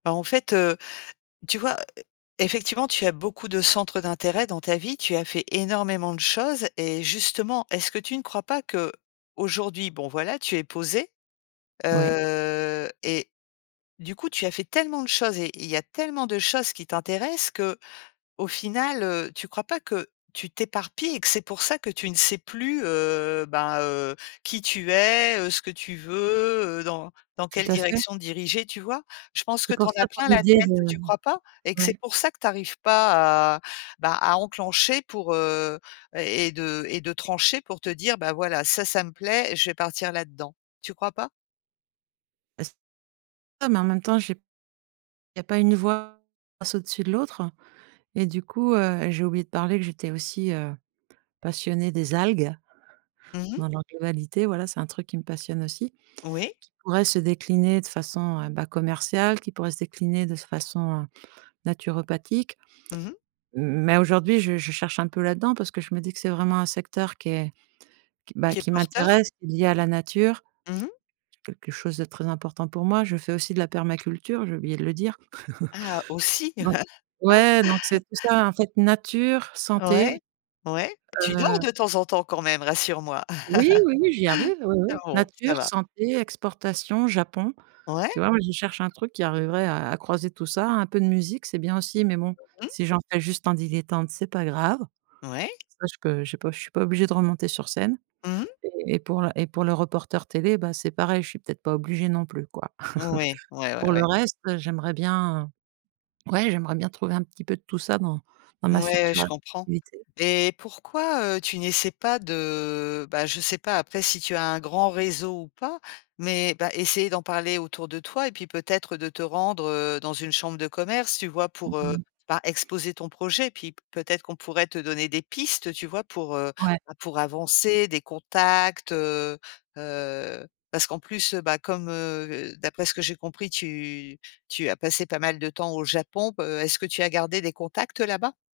Bah, en fait, heu, tu vois, effectivement, tu as beaucoup de centres d'intérêt dans ta vie, tu as fait énormément de choses. Et justement, est-ce que tu ne crois pas qu'aujourd'hui bon, voilà, tu es posée, Oui. heu et du coup, tu as fait tellement de choses et il y a tellement de choses qui t'intéressent que, au final, heu, tu crois pas que tu t'éparpilles et que c'est pour ça que tu ne sais plus, heu, ben heu, qui tu es, heu, ce que tu veux eux, dans dans Tout quelle à fait. direction diriger, tu vois? Je pense que C'est tu pour en as ça quand plein la l'idée tête, de tu crois pas? Et que c'est ouais. pour ça que tu arrives pas à, bah, à enclencher pour, heu et et de et de trancher pour te dire: «Bah voilà, ça ça me plaît, je vais partir là-dedans». Tu crois pas? Est-ce non, mais en même temps, j'ai il y pas une voix passe au-dessus de l'autre. Et du coup, heu, j'ai oublié de parler que j'étais aussi, heu, passionnée des algues, Mmh mh. dans leur globalité. Voilà, c'est un truc qui me passionne aussi, Oui. qui pourrait se décliner de façon, heu, ben, commerciale, qui pourrait se décliner de façon naturopathique. Mmh mh. Mais aujourd'hui, je je cherche un peu là-dedans parce que je me dis que c'est vraiment un secteur qui est qui est, ben, Qui est qui porteur. m'intéresse, qui est lié à la nature Mmh mh. quelque chose de très important pour moi, je fais aussi de la permaculture, j'ai oublié de le dire. Ah, aussi! Ouais, donc c'est tout ça, en fait: nature, santé, Ouais, ouais. Tu dors heu de temps en temps quand même? Rassure-moi. Oui oui, j'y arrive, oui oui. Ah bon, ça Nature, va. santé, exportation, Japon. Ouais. Tu vois, moi, qui cherche un truc qui arriverait à à croiser tout ça. Un peu de musique, c'est bien aussi, mais bon, Mmh. si j'en fais juste en dilettante, c'est pas grave. Ouais. Ça, je peux je peux je suis pas obligée de remonter sur scène. Mmh mh. Et pour le et pour le reporter télé, ben, c'est pareil, je suis peut-être pas obligée non plus, quoi. Oui. Ouais, Pour ouais, le ouais. reste, j'aimerais bien, ouais, j'aimerais bien trouver un petit peu de tout ça dans dans ma Ouais, future je comprends. activité. Et pourquoi, heu, tu n'essaies pas de, bah, je sais pas après si tu as un grand réseau ou pas, mais, bah, essayer d'en parler autour de toi et puis, peut-être, de te rendre, heu, dans une chambre de commerce, tu vois? Mmh Pour, heu, mh. ben, exposer ton projet, puis peut-être qu'on pourrait te donner des pistes, tu vois? Pour heu, Ouais. pour avancer, des contacts, heu heu parce qu'en plus, heu, bah, comme, heu, d'après ce que j'ai compris, tu tu as passé pas mal de temps au Japon. Heu, est-ce que tu as gardé des contacts là-bas?